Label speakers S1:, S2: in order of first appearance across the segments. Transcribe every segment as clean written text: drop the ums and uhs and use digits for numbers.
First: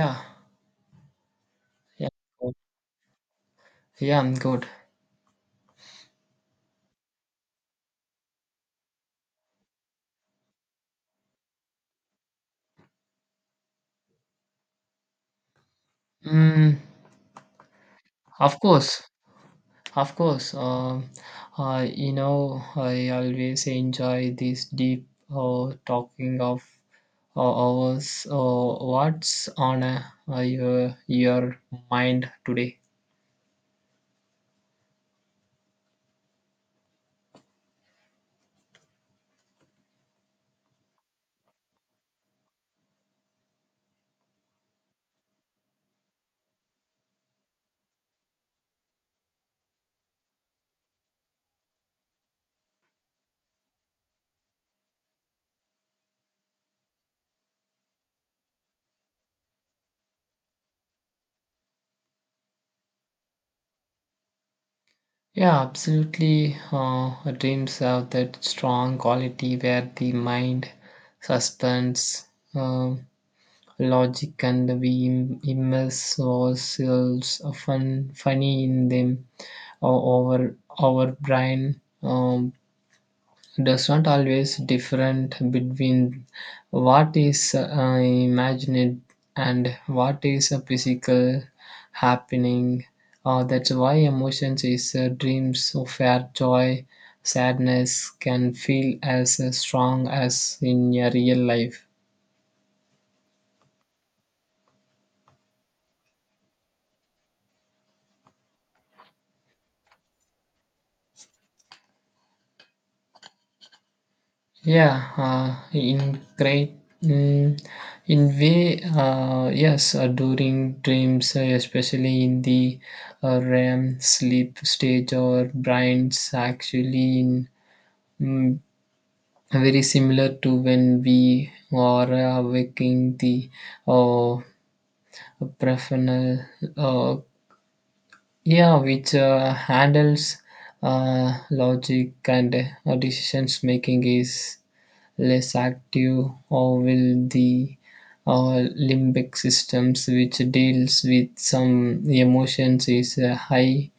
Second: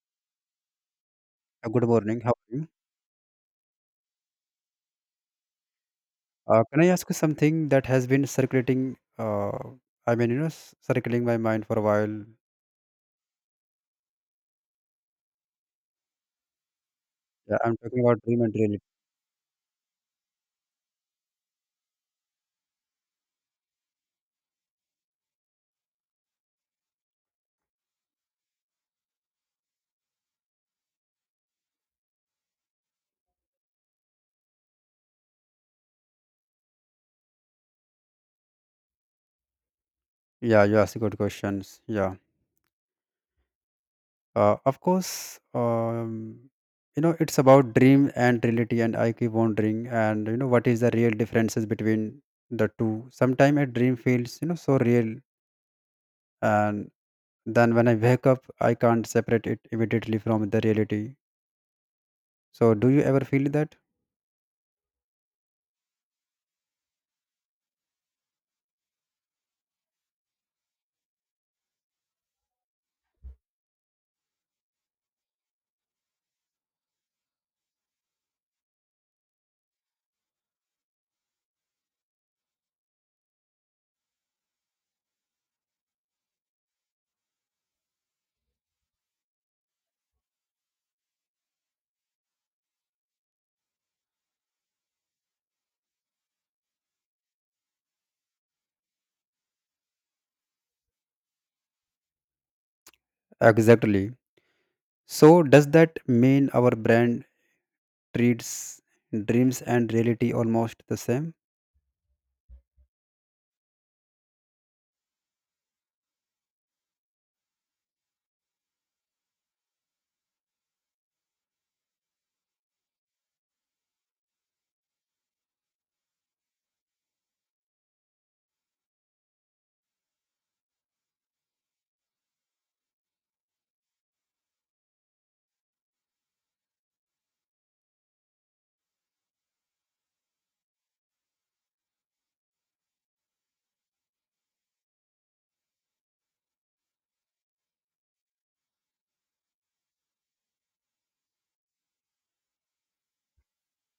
S1: Yeah,
S2: Good
S1: yeah,
S2: morning. How are
S1: good.
S2: you?
S1: Yeah, I'm good.
S2: Can I ask you something that has been circulating? Circling my mind for a while.
S1: Mm,
S2: Yeah, I'm talking about dream and
S1: of
S2: reality.
S1: course, of course. I always enjoy this deep talking of hours. What's on your mind today?
S2: Yeah, you ask good questions. Yeah. Of course, it's about dream and reality, and I keep wondering, and what is the real differences between the two? Sometimes a dream feels, so real, and then when I wake up, I can't separate it immediately from the reality. So, do you ever feel that?
S1: Yeah, absolutely. Dreams have that strong quality where the mind suspends. Um, Logic and we immerse ourselves funny in them. or our, our brain does not always different between what is imagined and what is a physical happening. That's why emotions is dreams of our joy, sadness can feel as strong as in your real life.
S2: Exactly. So does that mean our brand treats dreams and reality almost the same?
S1: Yeah, in great, mm, in way, yes, during dreams, especially in the REM sleep stage or brains, actually in mm, very similar to when we are waking the uh, prefrontal, uh, yeah, which handles logic and decisions making is. Less active, or will the limbic systems, which deals with some emotions, is high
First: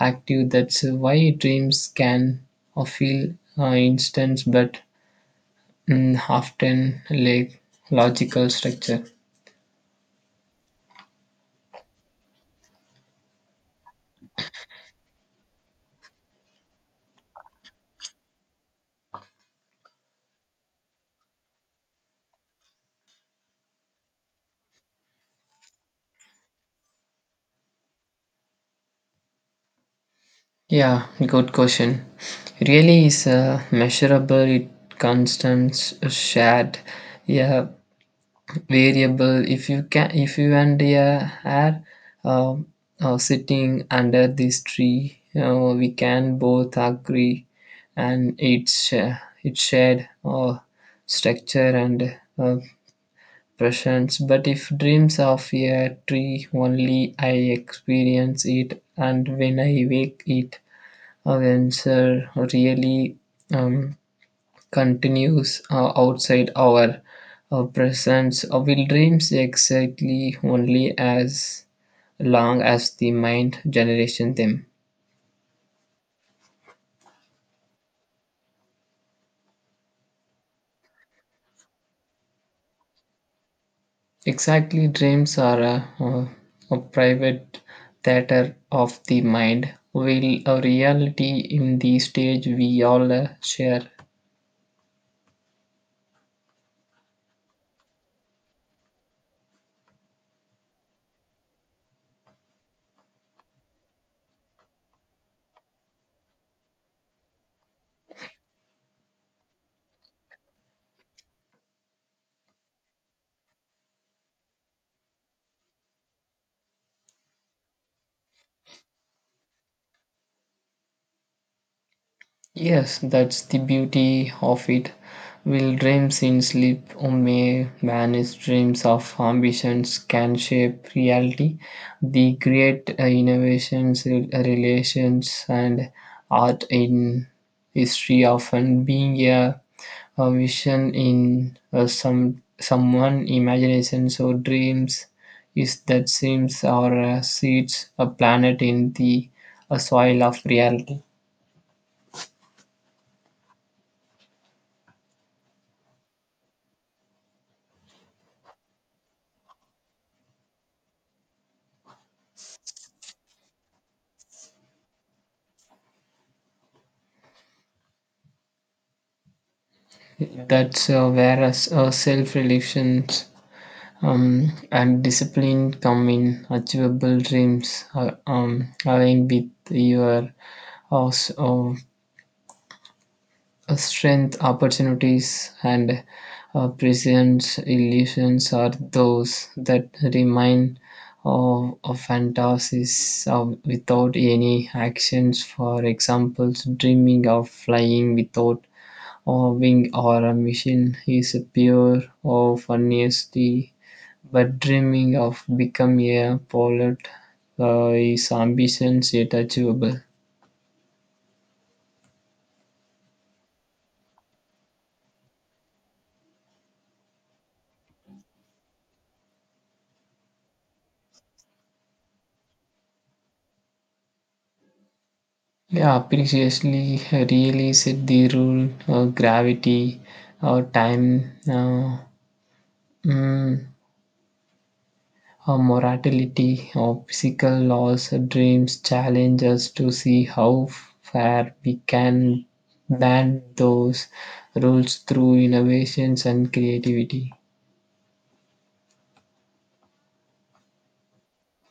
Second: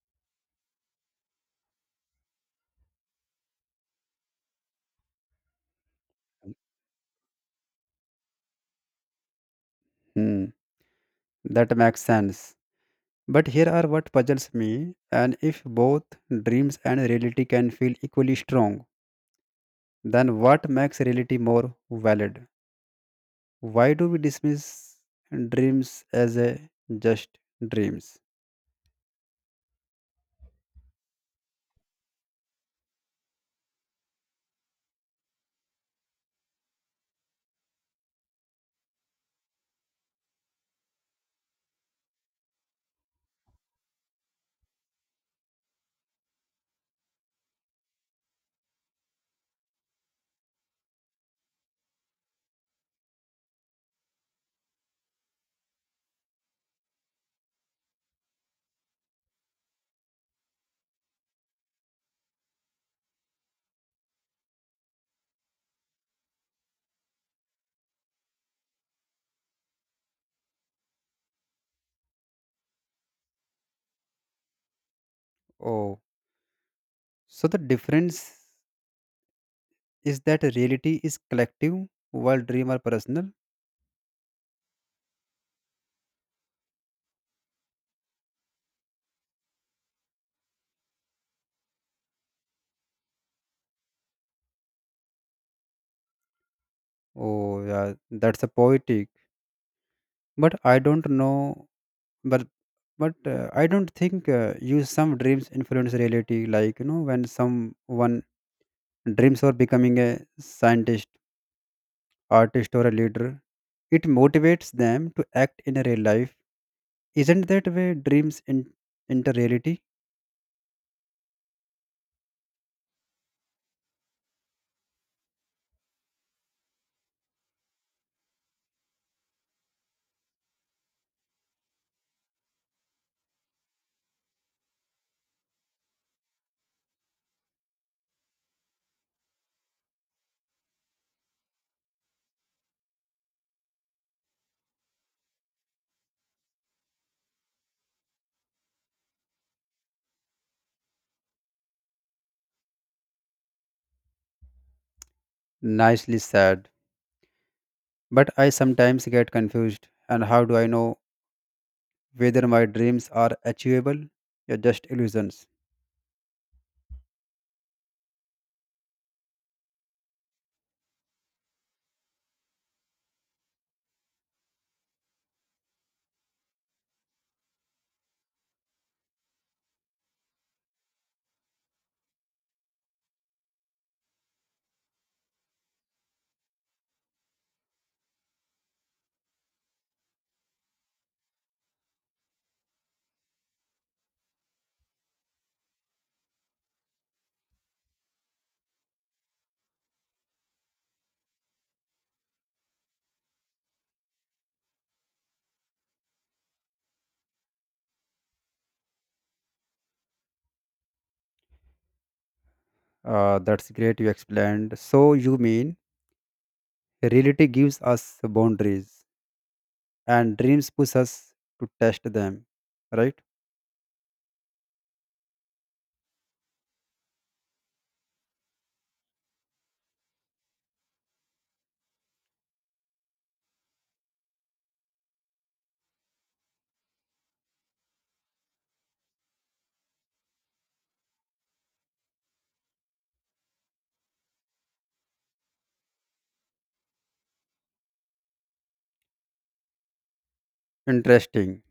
S1: active. That's why dreams can feel instant, but often lack logical structure.
S2: Hmm, that makes sense. But here are what puzzles me, and if both dreams and reality can feel equally strong, then what makes reality more valid? Why do we dismiss dreams as a just dreams?
S1: Yeah, good question. Really is measurable. It constants shared. Yeah, variable if you and are uh, sitting under this tree we can both agree and it's shared structure and presence but if dreams of a tree only I experience it and when I wake it answer really um, continues outside our presence will dreams exactly only as long as the mind generation them.
S2: Oh, so the difference is that reality is collective while dream are personal.
S1: Exactly dreams are a private theater of the mind will a reality in the stage we all share.
S2: Oh, yeah, that's a poetic. But I don't know. But but I don't think you some dreams influence reality. Like when someone dreams of becoming a scientist, artist, or a leader, it motivates them to act in a real life. Isn't that way dreams in, into reality?
S1: Yes, that's the beauty of it. Will dreams in sleep or may manage dreams of ambitions can shape reality. The great innovations, relations, and art in history often being a vision in someone imagination. So dreams is that seems or seeds a planet in the soil of reality.
S2: Nicely said. But I sometimes get confused. And how do I know whether my dreams are achievable or just illusions?
S1: That's where us, self relations and discipline come in. Achievable dreams are aligned with your uh, s- uh, strength, opportunities, and present illusions are those that remain of fantasies of, without any actions. For example, dreaming of flying without a wing or a machine is pure or honesty, but dreaming of becoming a pilot is ambitions yet achievable.
S2: That's great. You explained. So you mean reality gives us boundaries, and dreams push us to test them. Right?
S1: Yeah, previously really set the rule of gravity or time. Mm, Our mortality, our physical laws, dreams challenge us to see how far we can bend those rules through innovations and creativity.
S2: Interesting.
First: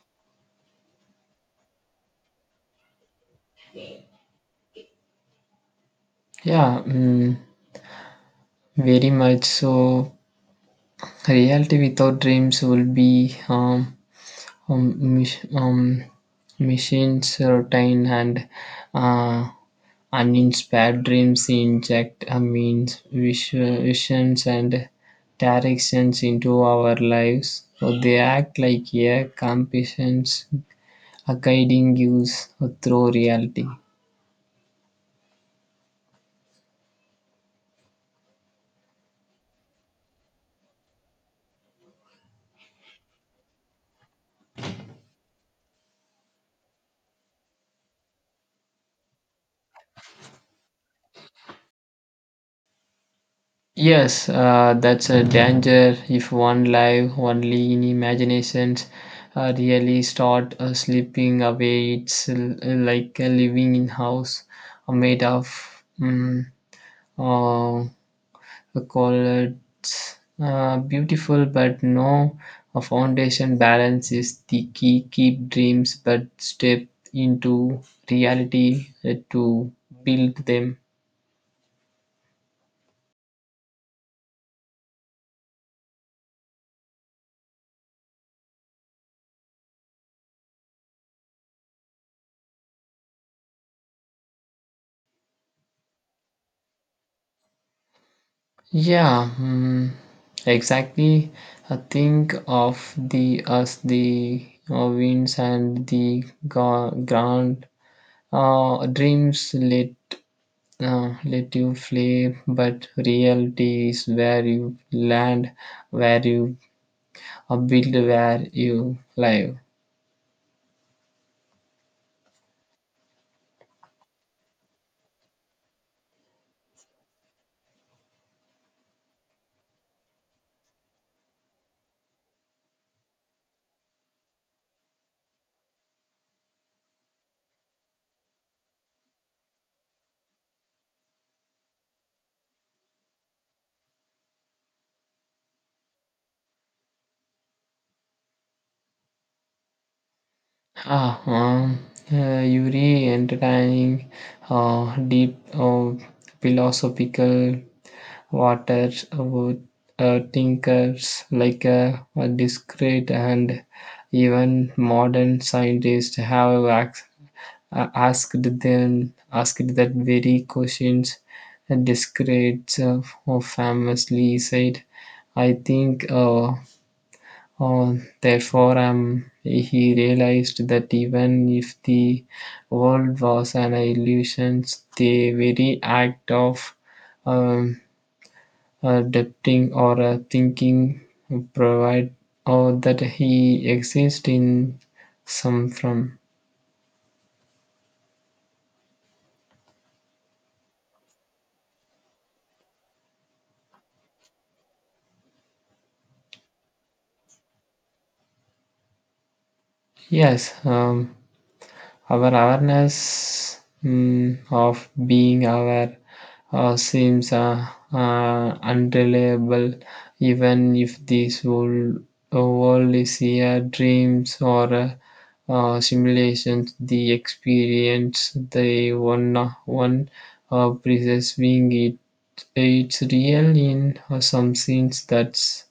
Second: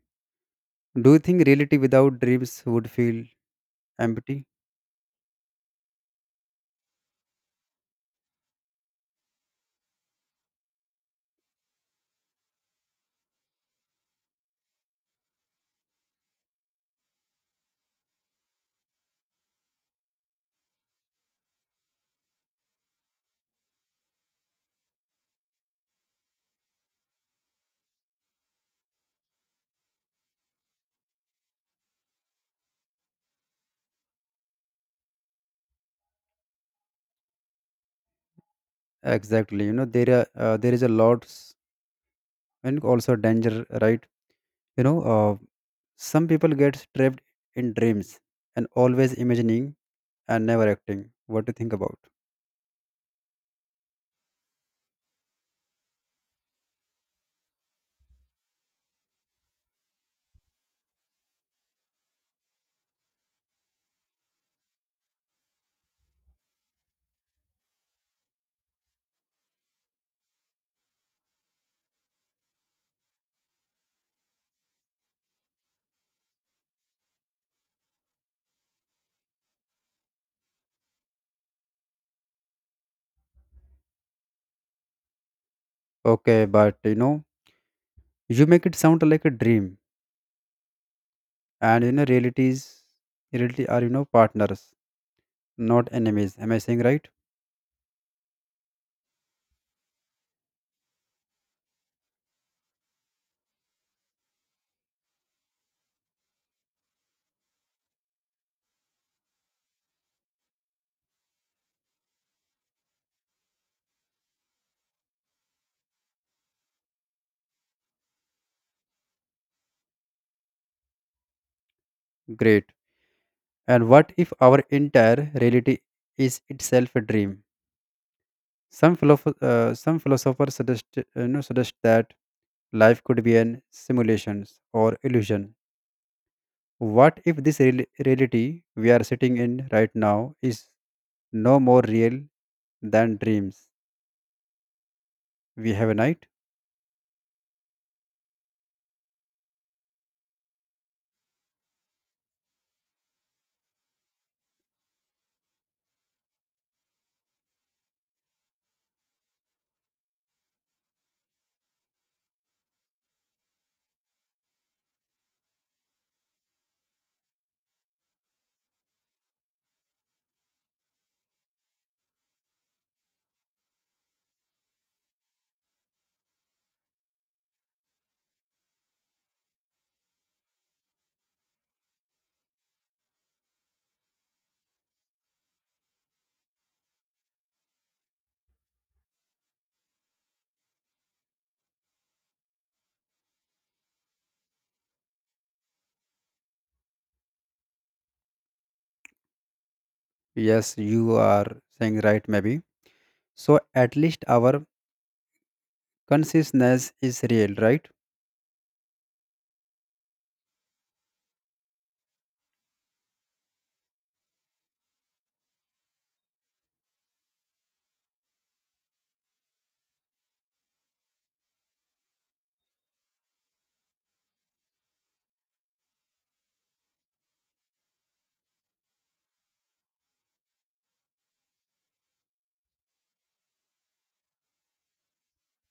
S2: Do you think reality without dreams would feel empty?
S1: Yeah, very much. So, reality without dreams will be um, mach- um, machines, routine, and uh, uninspired dreams inject a means visions and directions into our lives. So they act like a compassions, a guiding use through reality.
S2: Exactly. You know there are there is a lot s- and also danger. Right? You know, uh, some people get trapped in dreams and always imagining and never acting. What do you think about?
S1: Yes, that's a danger if one life, only in imaginations really start slipping away. It's like a living in house made of mm, uh, call it beautiful but no a foundation balance is the key keep dreams but step into reality to build them.
S2: Okay, but you make it sound like a dream, and realities, reality are partners, not enemies. Am I saying right?
S1: Yeah, exactly I think of the as the winds and the ground dreams let you fly but reality is where you land where you a build where you live.
S2: Great. And what if our entire reality is itself a dream? Some philosophers suggest suggest that life could be an simulation or illusion. What if this real- reality we are sitting in right now is no more real than dreams we have a night?
S1: Ah, you re entertaining deep philosophical waters with thinkers like a discreet and even modern scientists have asked that very questions. Discreet famously said, "I think." Uh, Therefore, he realized that even if the world was an illusion, the very act of um, adapting or thinking provide or that he exists in some from.
S2: Yes, you are saying right, maybe. So at least our consciousness is real, right?
S1: Yes, our awareness of being aware seems unreliable, even if this whole world is a dreams or a simulations. The experience the one perceiving it's real in some sense. That's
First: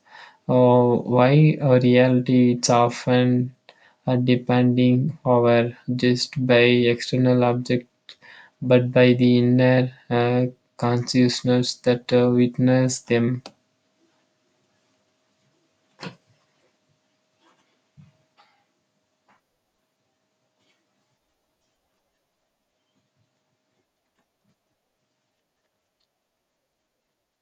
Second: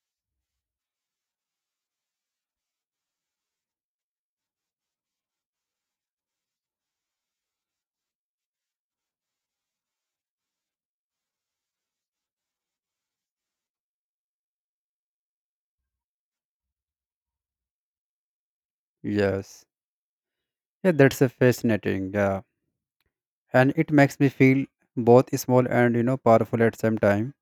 S1: uh, why a reality it's often depending, however, just by external object, but by the inner consciousness that witness them.
S2: Yes. Yeah, that's a fascinating. Yeah. And it makes me feel both small and powerful at same time,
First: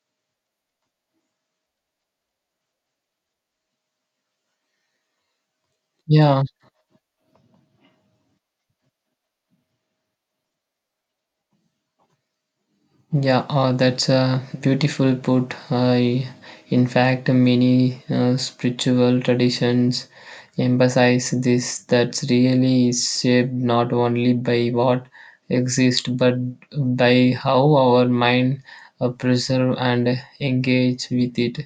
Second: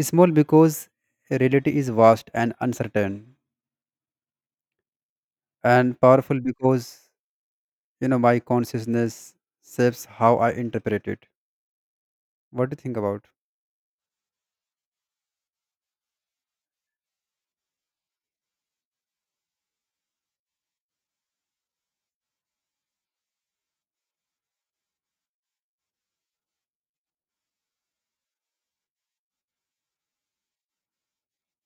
S2: small because reality is vast and uncertain, and powerful
S1: Yeah,
S2: because my consciousness shapes how I interpret it. What do you think about?
S1: yeah, that's a beautiful put. I, in fact, many spiritual traditions emphasize this that really is shaped not only by what exists but by how our mind preserve and engage with it.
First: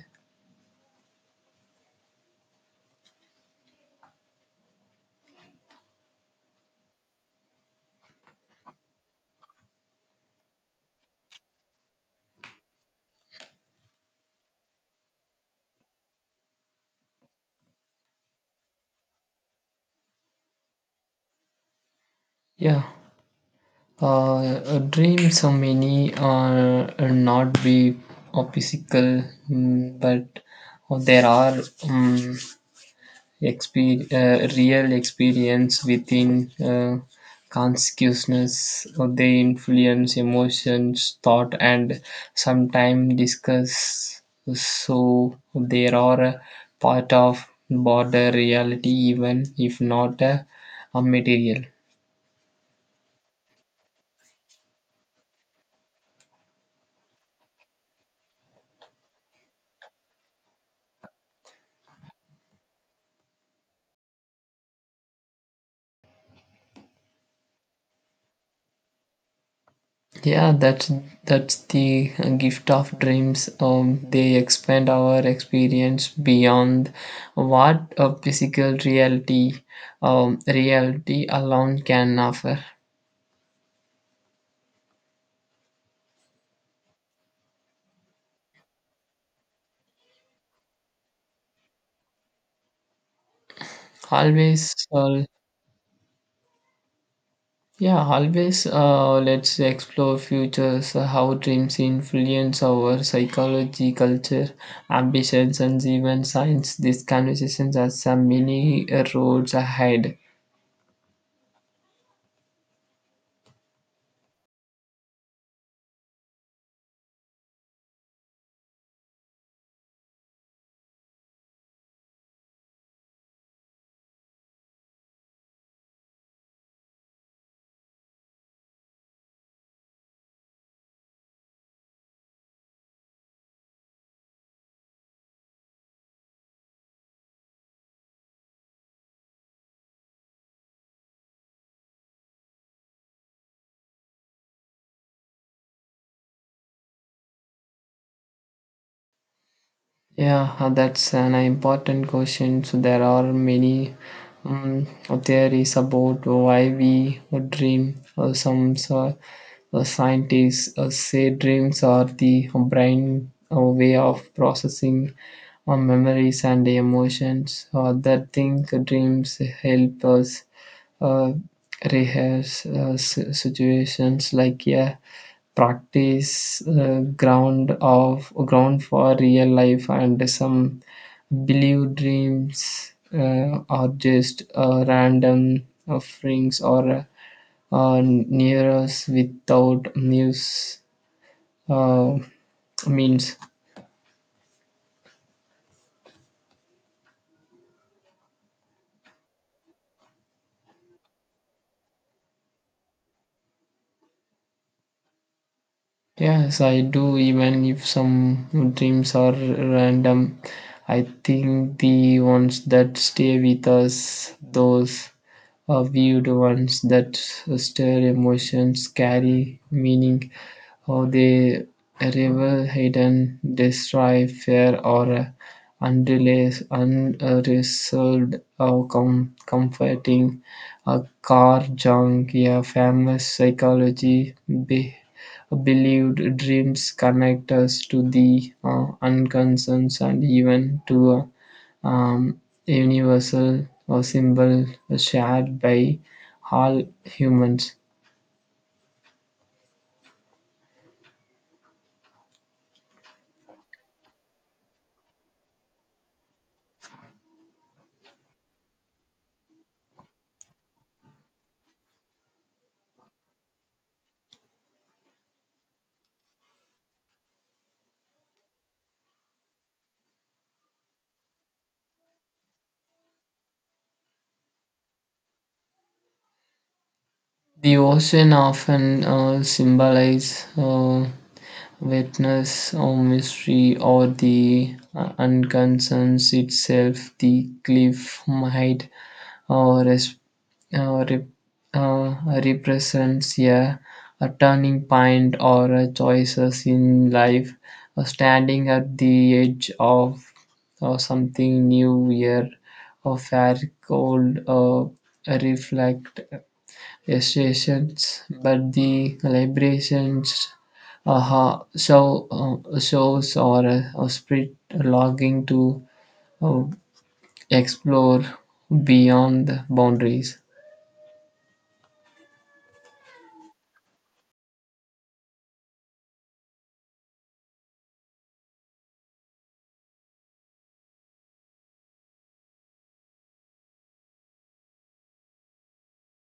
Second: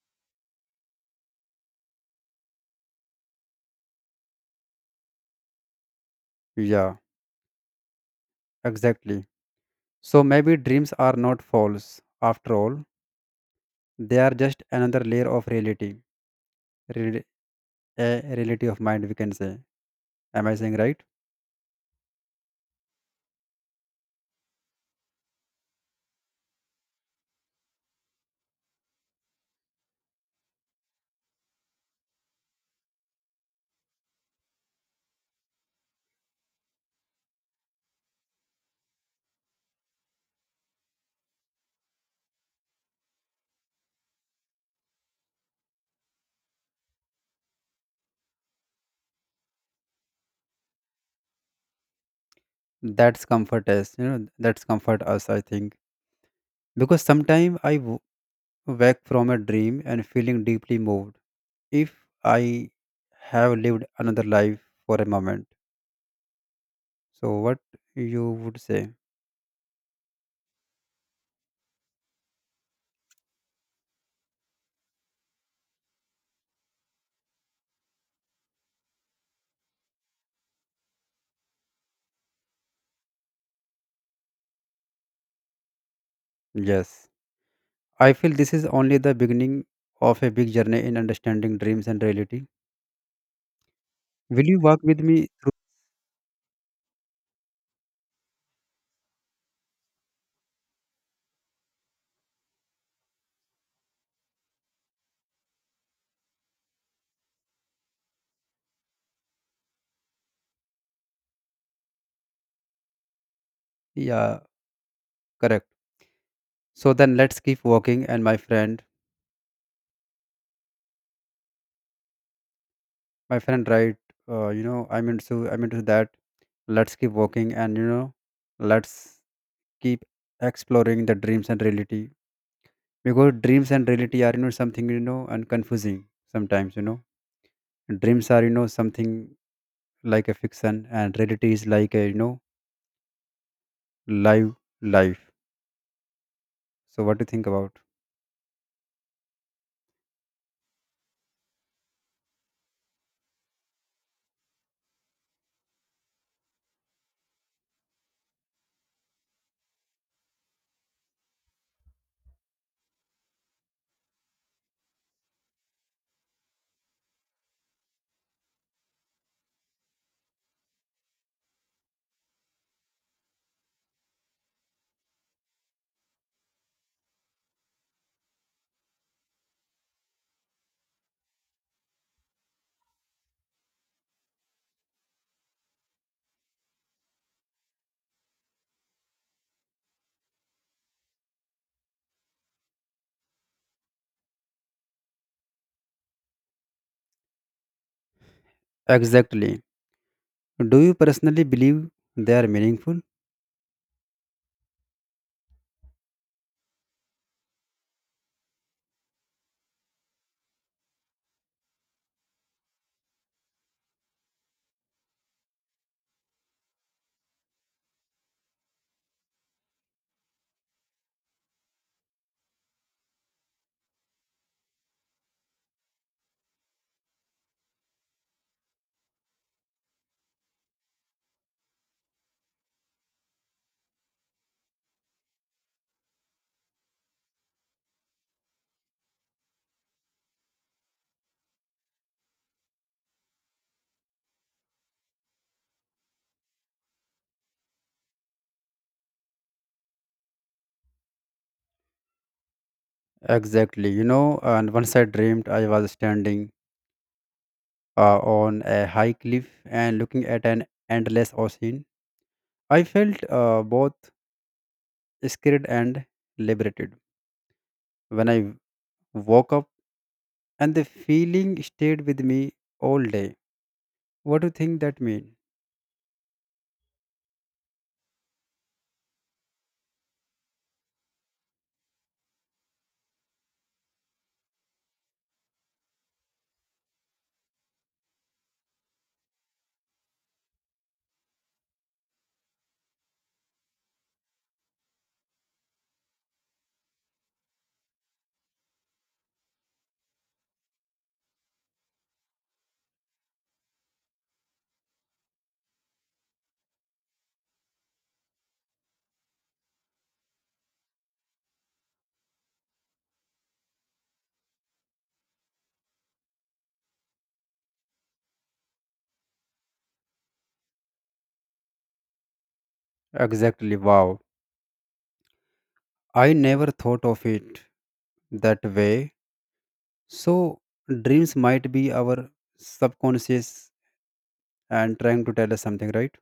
S2: Yeah, exactly. So maybe dreams are not false after all. They are just another layer of reality, real- a reality of mind, we can say. Am I saying right?
S1: Yeah. Dreams are many are not be physical, but there are um, real experience within consciousness. They influence emotions, thought, and sometimes discuss. So they are a part of border reality, even if not a material.
S2: That's comfort us, that's comfort us, I think, because sometimes I wake from a dream and feeling deeply moved if I have lived another life for a moment. So, what you would say?
S1: Yeah, that's the gift of dreams. They expand our experience beyond what a physical reality alone can offer.
S2: Yes. I feel this is only the beginning of a big journey in understanding dreams and reality. Will you
S1: Always,
S2: walk with me through?
S1: yeah, always. Let's explore futures. How dreams influence our psychology, culture, ambitions, and even science. These conversations are some many roads ahead.
S2: Yeah, correct. So then let's keep walking. My friend, right? I'm into that. Let's keep walking, and let's keep exploring the dreams and reality because dreams and reality are something and confusing sometimes, dreams are something like a fiction and reality is like a live life. So what do you think about?
S1: Yeah, that's an important question. So there are many um, theories about why we dream. Some so, scientists say dreams are the brain way of processing memories and emotions. That think dreams help us uh, rehearse situations like yeah practice ground of ground for real life and some believe dreams are just random offerings or near us without news uh, means.
S2: Exactly. Do you personally believe they are meaningful?
S1: Yes, I do, even if some dreams are random. I think the ones that stay with us, those are viewed ones that stir emotions, carry meaning, or they reveal hidden destroy fear or unrealized, unresolved or comforting. A car junk, yeah, famous psychology. Be- Believed dreams connect us to the unconcerns and even to a um, universal or symbol shared by all humans.
S2: Exactly. And once I dreamed I was standing on a high cliff and looking at an endless ocean. I felt both scared and liberated. When I woke up, and the feeling stayed with me all day. What do you think that mean?
S1: The ocean often symbolizes witness or mystery or the unconcerns itself. The cliff might uh, res- uh, rep- uh, represents a turning point or a choices in life, standing at the edge of something new, year or fair cold reflect estations, but the celebrations shows or a spirit longing to uh, explore beyond the boundaries.
S2: Exactly. Wow. I never thought of it that way. So dreams might be our subconscious and trying to tell us something, right?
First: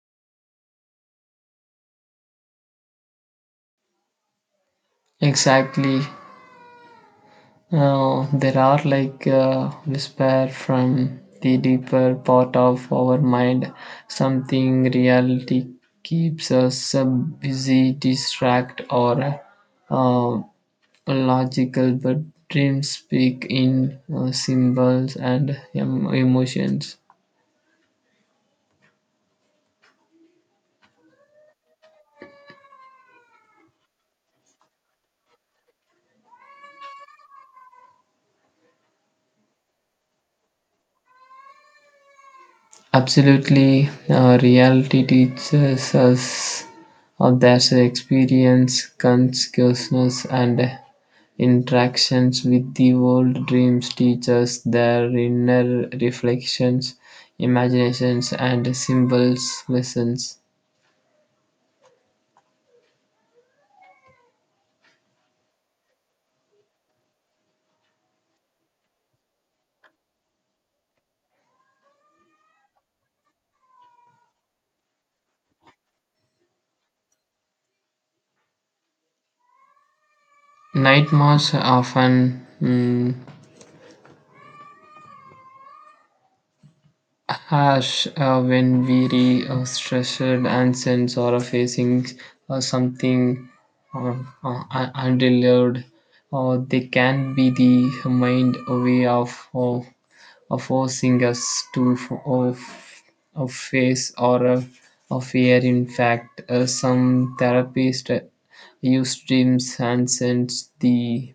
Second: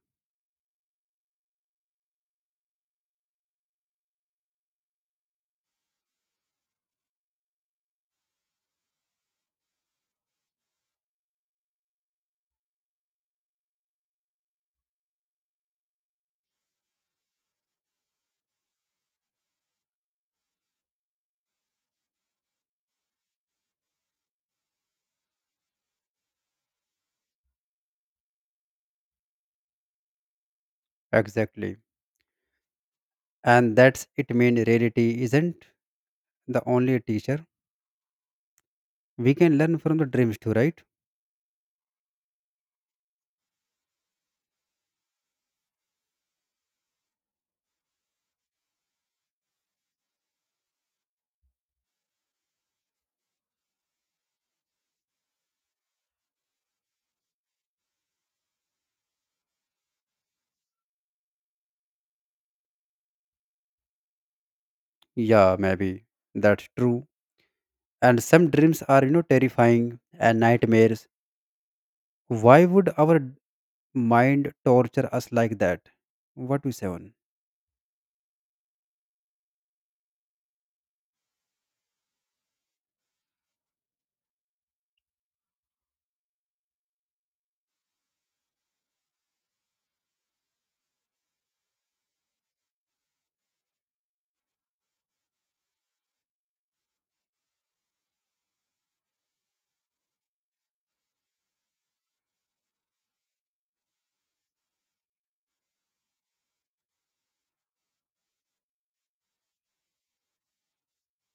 S1: Exactly. There are like whisper from the deeper part of our mind. Something reality keeps us busy, distract, or uh, logical. But dreams speak in symbols and emotions.
S2: Exactly. And that's it mean reality isn't the only teacher. We can learn from the dreams too, right?
S1: Absolutely, reality teaches us of their experience, consciousness, and interactions with the world dreams teach us their inner reflections, imaginations, and symbols lessons.
S2: Yeah, maybe. That's true. And some dreams are, terrifying and nightmares. Why would our mind torture us like that. What we say on?
S1: Nightmares often harsh when weary, stressed, and sense or facing something uh, undelivered. They can be the mind way of forcing us to f- of face or of fear. In fact, some therapists use dreams and sense the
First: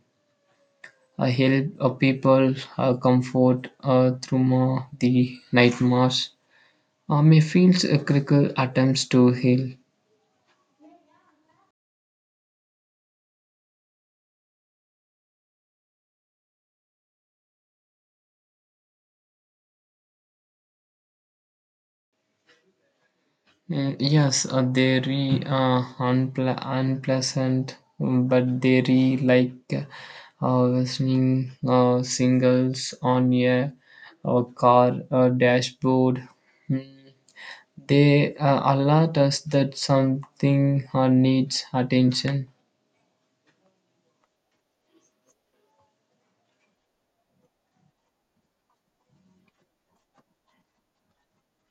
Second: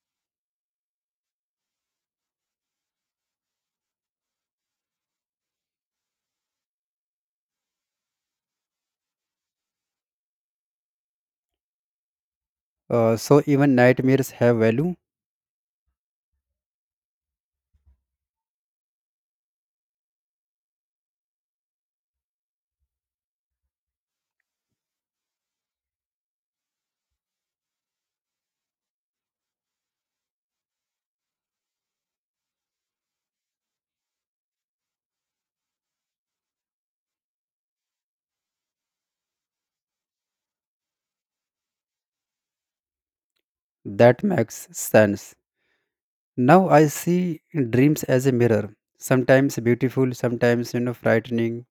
S1: help of people comfort through the nightmares Mayfield's critical attempts to heal.
S2: So even nightmares have value.
S1: Mm, yes, they re uh, unpleasant, but they re like listening singles on a car dashboard. Mm. They alert us that something needs attention.
S2: That makes sense. Now I see dreams as a mirror. Sometimes beautiful, sometimes frightening,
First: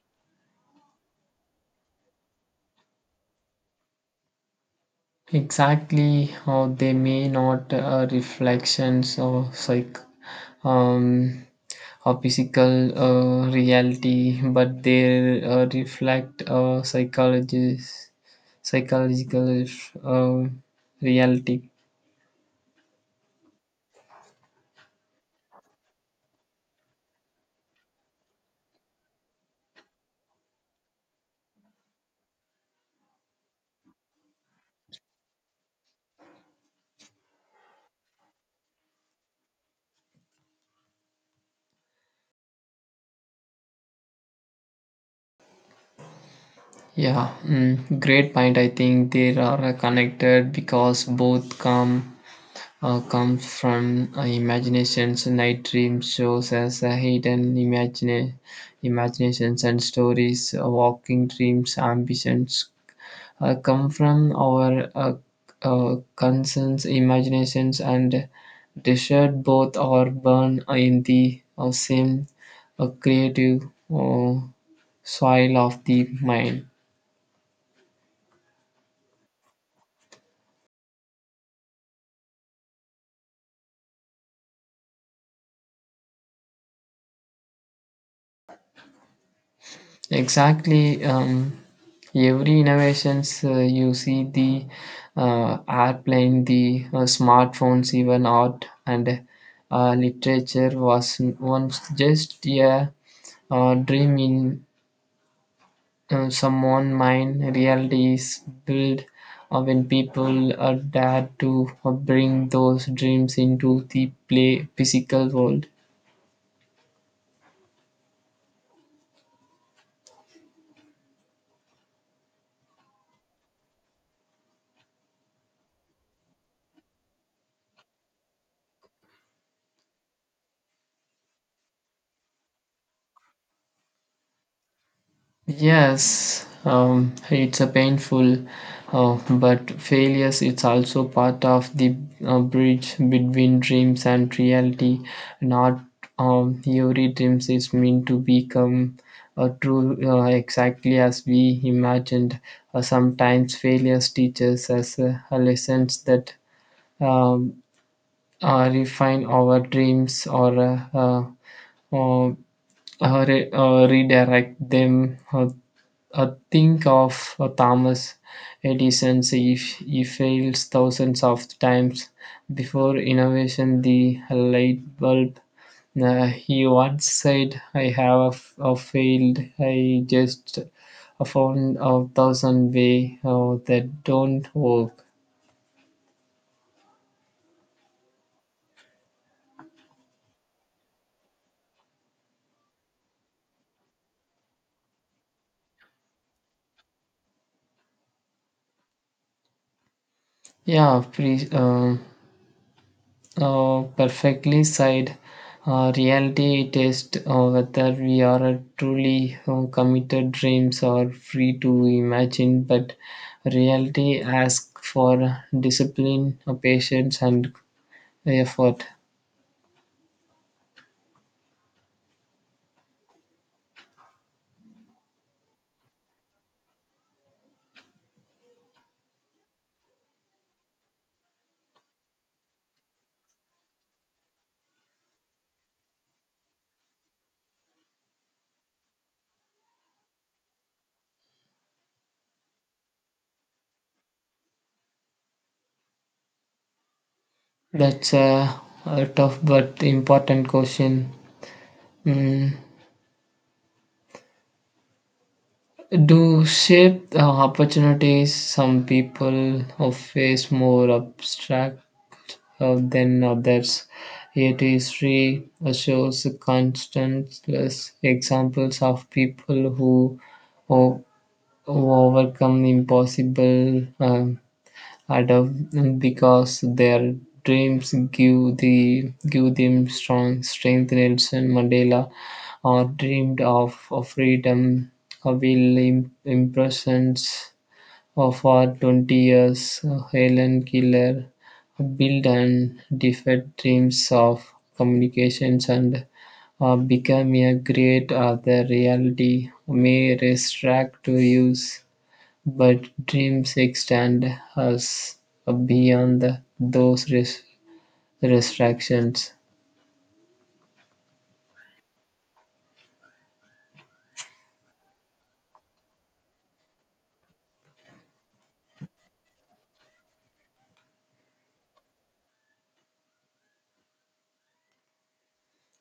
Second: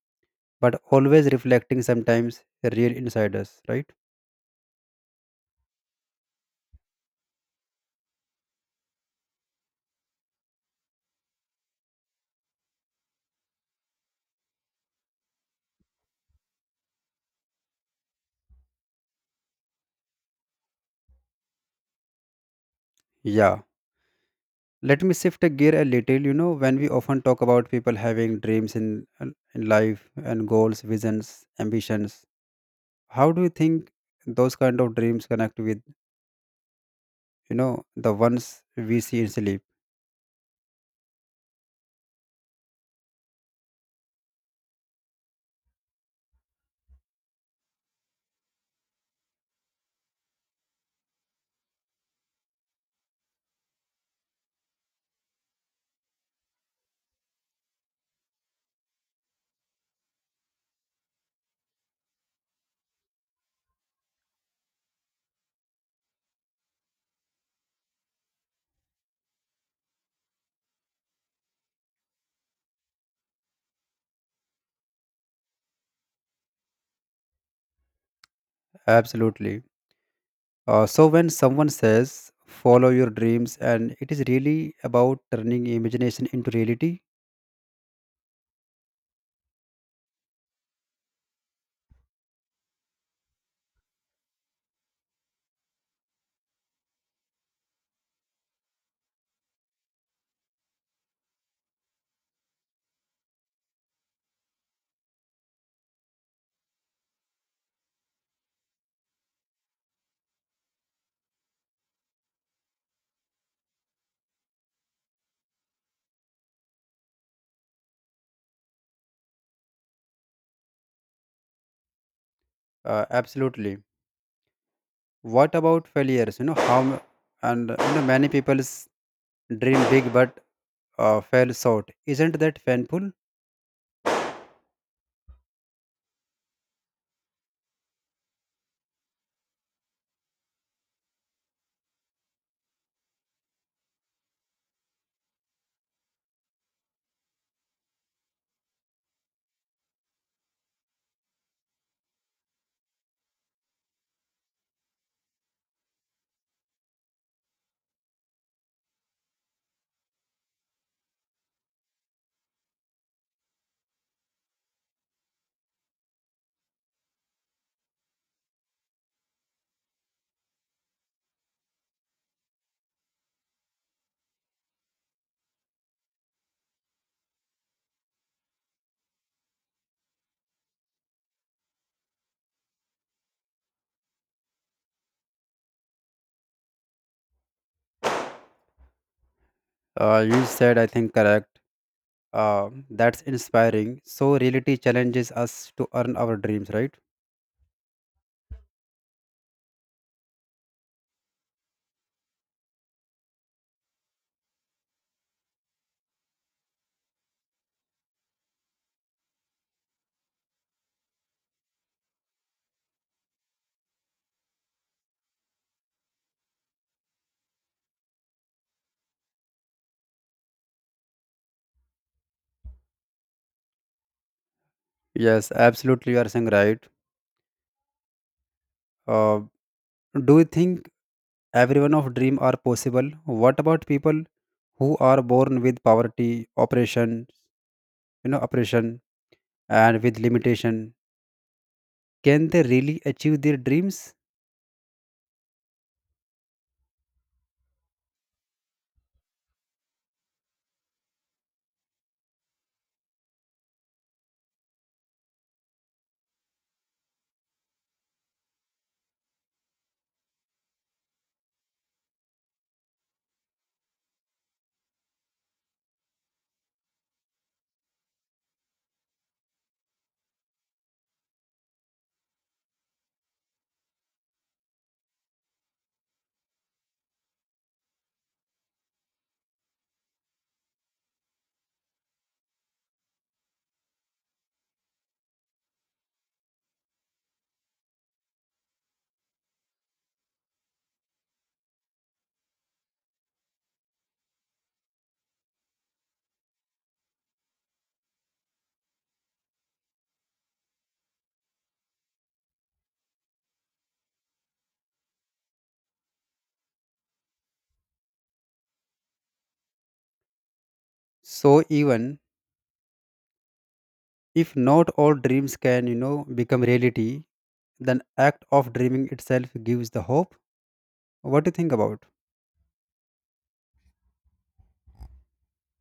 S2: but always reflecting sometimes the real inside us, right?
S1: Exactly, or they may not reflections of psych um, or physical reality, but they reflect psychologist psychological uh, reality.
S2: Yeah. Let me shift a gear a little. When we often talk about people having dreams in life and goals, visions, ambitions, how do you think those kind of dreams connect with? you know the ones we see in sleep.
S1: Yeah, great point. I think they are connected because both comes from imaginations. Night dreams shows us a hidden imaginations and stories. Walking dreams, ambitions come from our concerns, imaginations, and desired. Both are born in the same creative uh, soil of the mind.
S2: Absolutely. So when someone says follow your dreams, and it is really about turning imagination into reality.
S1: Exactly. Every innovations you see the airplane, the smartphones, even art and literature was once just a dream in someone mind. Reality is built when people dare to bring those dreams into the play physical world.
S2: Absolutely. What about failures? You know how m- and you know Many people's dream big but fail short. Isn't that painful?
S1: Yes, it's a painful, but failures it's also part of the bridge between dreams and reality. Not every dreams is meant to become true exactly as we imagined. Sometimes failures teaches us lessons that um, refine our dreams or uh, uh, redirect them think of Thomas Edison. If he fails thousands of times before innovation the light bulb, he once said, "I have a failed. I just found a thousand way that don't work."
S2: You said I think correct. uh, that's inspiring. So reality challenges us to earn our dreams, right?
S1: Yeah, please. Perfectly said. Reality test whether we are truly committed dreams or free to imagine, but reality asks for discipline, patience, and effort.
S2: Yes, absolutely, you are saying right. uh, do you think everyone of dream are possible? What about people who are born with poverty, oppression, oppression and with limitation? Can they really achieve their dreams?
S1: That's a tough but important question. Mm, Do shape opportunities some people face more abstract than others. Yet history shows countless examples of people who, o- overcome impossible. Adult because their dreams give them strong strength. Nelson Mandela or dreamed of freedom or will impressions of our 20 years Helen Keller built and defied dreams of communications and become a great other reality may restrict to use but dreams extend us beyond those restrictions.
S2: So even if not all dreams can, become reality, then act of dreaming itself gives the hope. What do you think about?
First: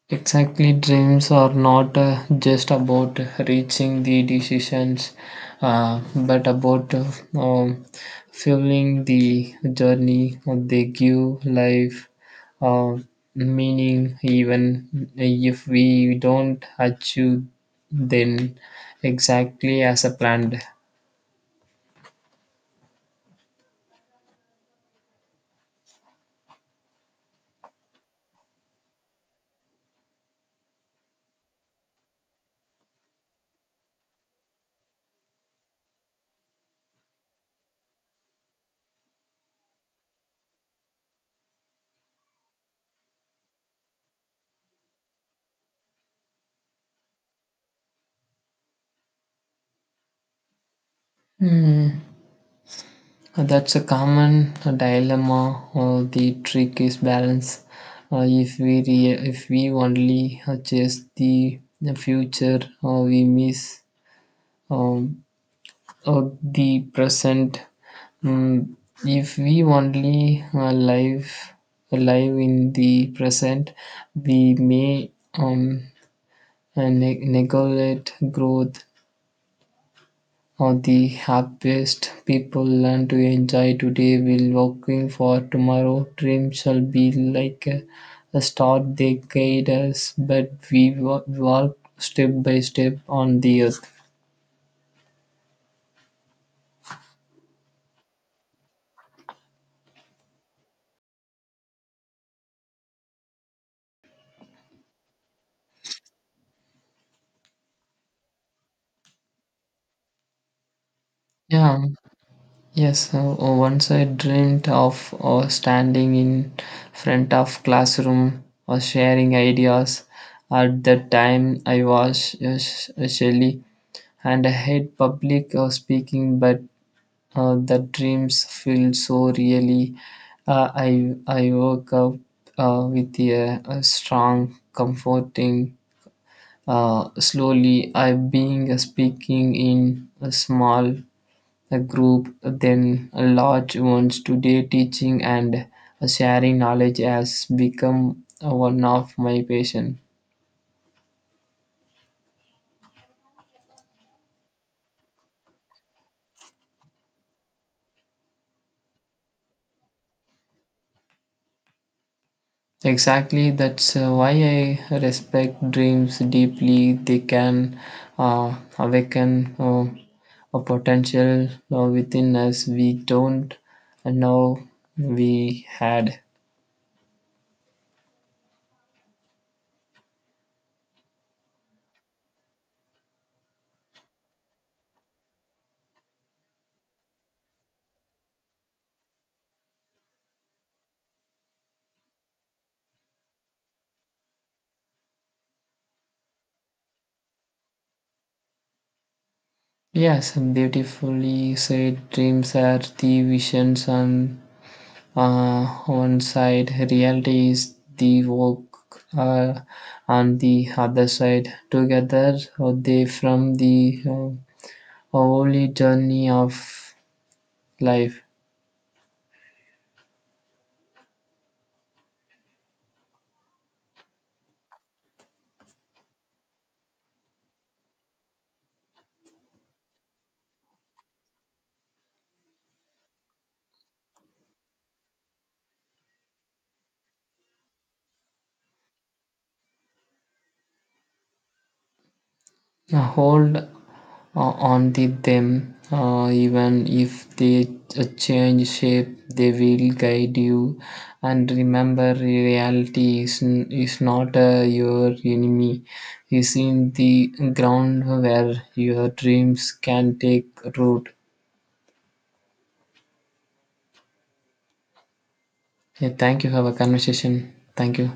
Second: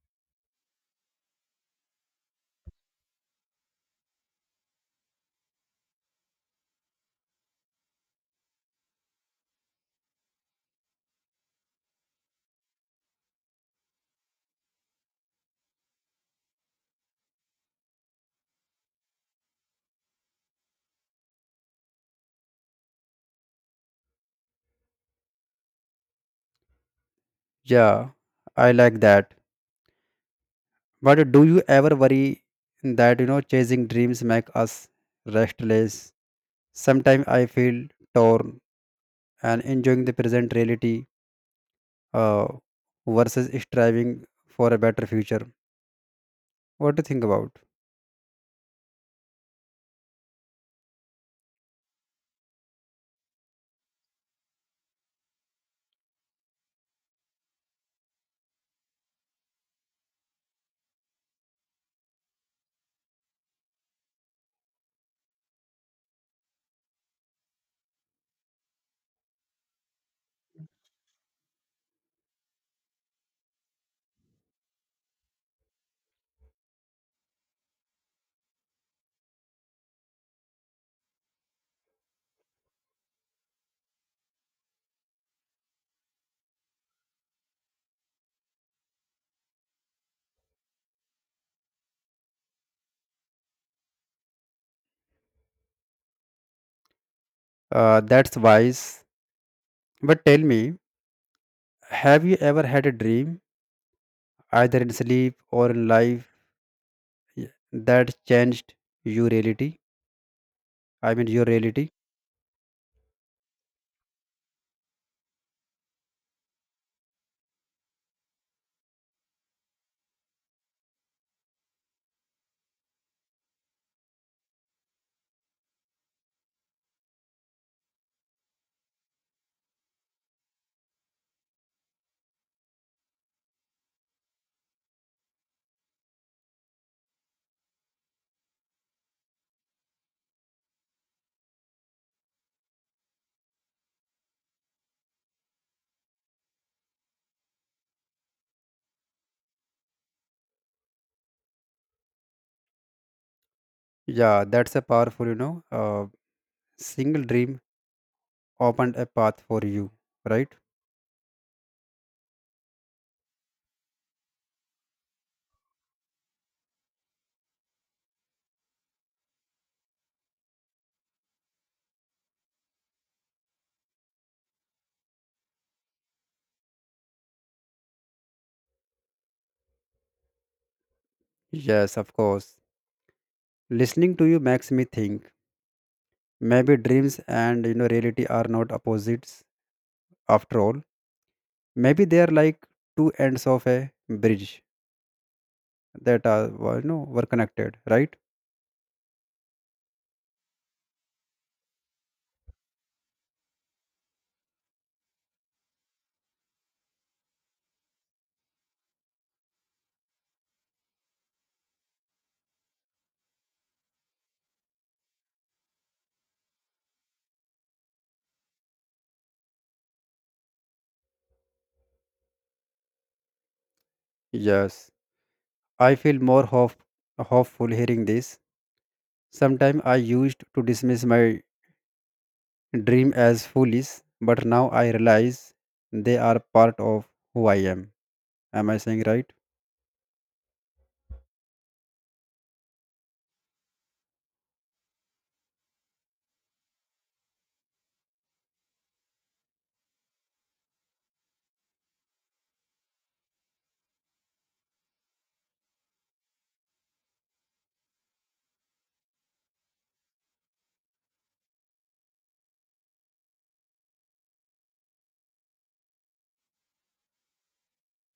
S1: Exactly, dreams are not just about reaching the decisions, but about um, fueling the journey. They give life uh, meaning, even if we don't achieve then exactly as a planned.
S2: Yeah, I like that. But do you ever worry that chasing dreams make us restless? Sometimes I feel torn and enjoying the present reality uh, versus striving for a better future. What do you think about?
S1: Hmm. That's a common dilemma. The trick is balance. If if we only chase the future, we miss um, the present. Mm, if we only live in the present, we may neglect growth. The happiest people learn to enjoy today while working for tomorrow. Dream shall be like a star they guide us, but we walk step by step on the earth.
S2: That's wise. But tell me, have you ever had a dream, either in sleep or in life, y- that changed your reality? I mean, your
S1: Yeah,
S2: reality?
S1: yes. So once I dreamed of standing in front of classroom or sharing ideas. At that time, I was shy and I hate public speaking, but. The dreams feel so really. I woke up with a strong, comforting. Slowly, I being speaking in a small a group, then a large ones. Today, teaching and sharing knowledge has become one of my passion.
S2: Yeah, that's a powerful, single dream opened a path for you, right?
S1: Exactly, that's why I respect dreams deeply. They can awaken a potential within us we don't know we had.
S2: Yes, of course. Listening to you makes me think maybe dreams and reality are not opposites after all. Maybe they are like two ends of a bridge that are well, were connected, right?
S1: Yes, beautifully said. Dreams are the visions on one side, reality is the work uh, on the other side. Together, they from the holy journey of life
S2: Yes. I feel more hope, hopeful hearing this. Sometime I used to dismiss my dream as foolish, but now I realize they are part of who I am. Am I saying right?
S1: hold on to them even if they change shape they will guide you and remember reality is not your enemy is in the ground where your dreams can take root. Yeah, thank you have a conversation thank you.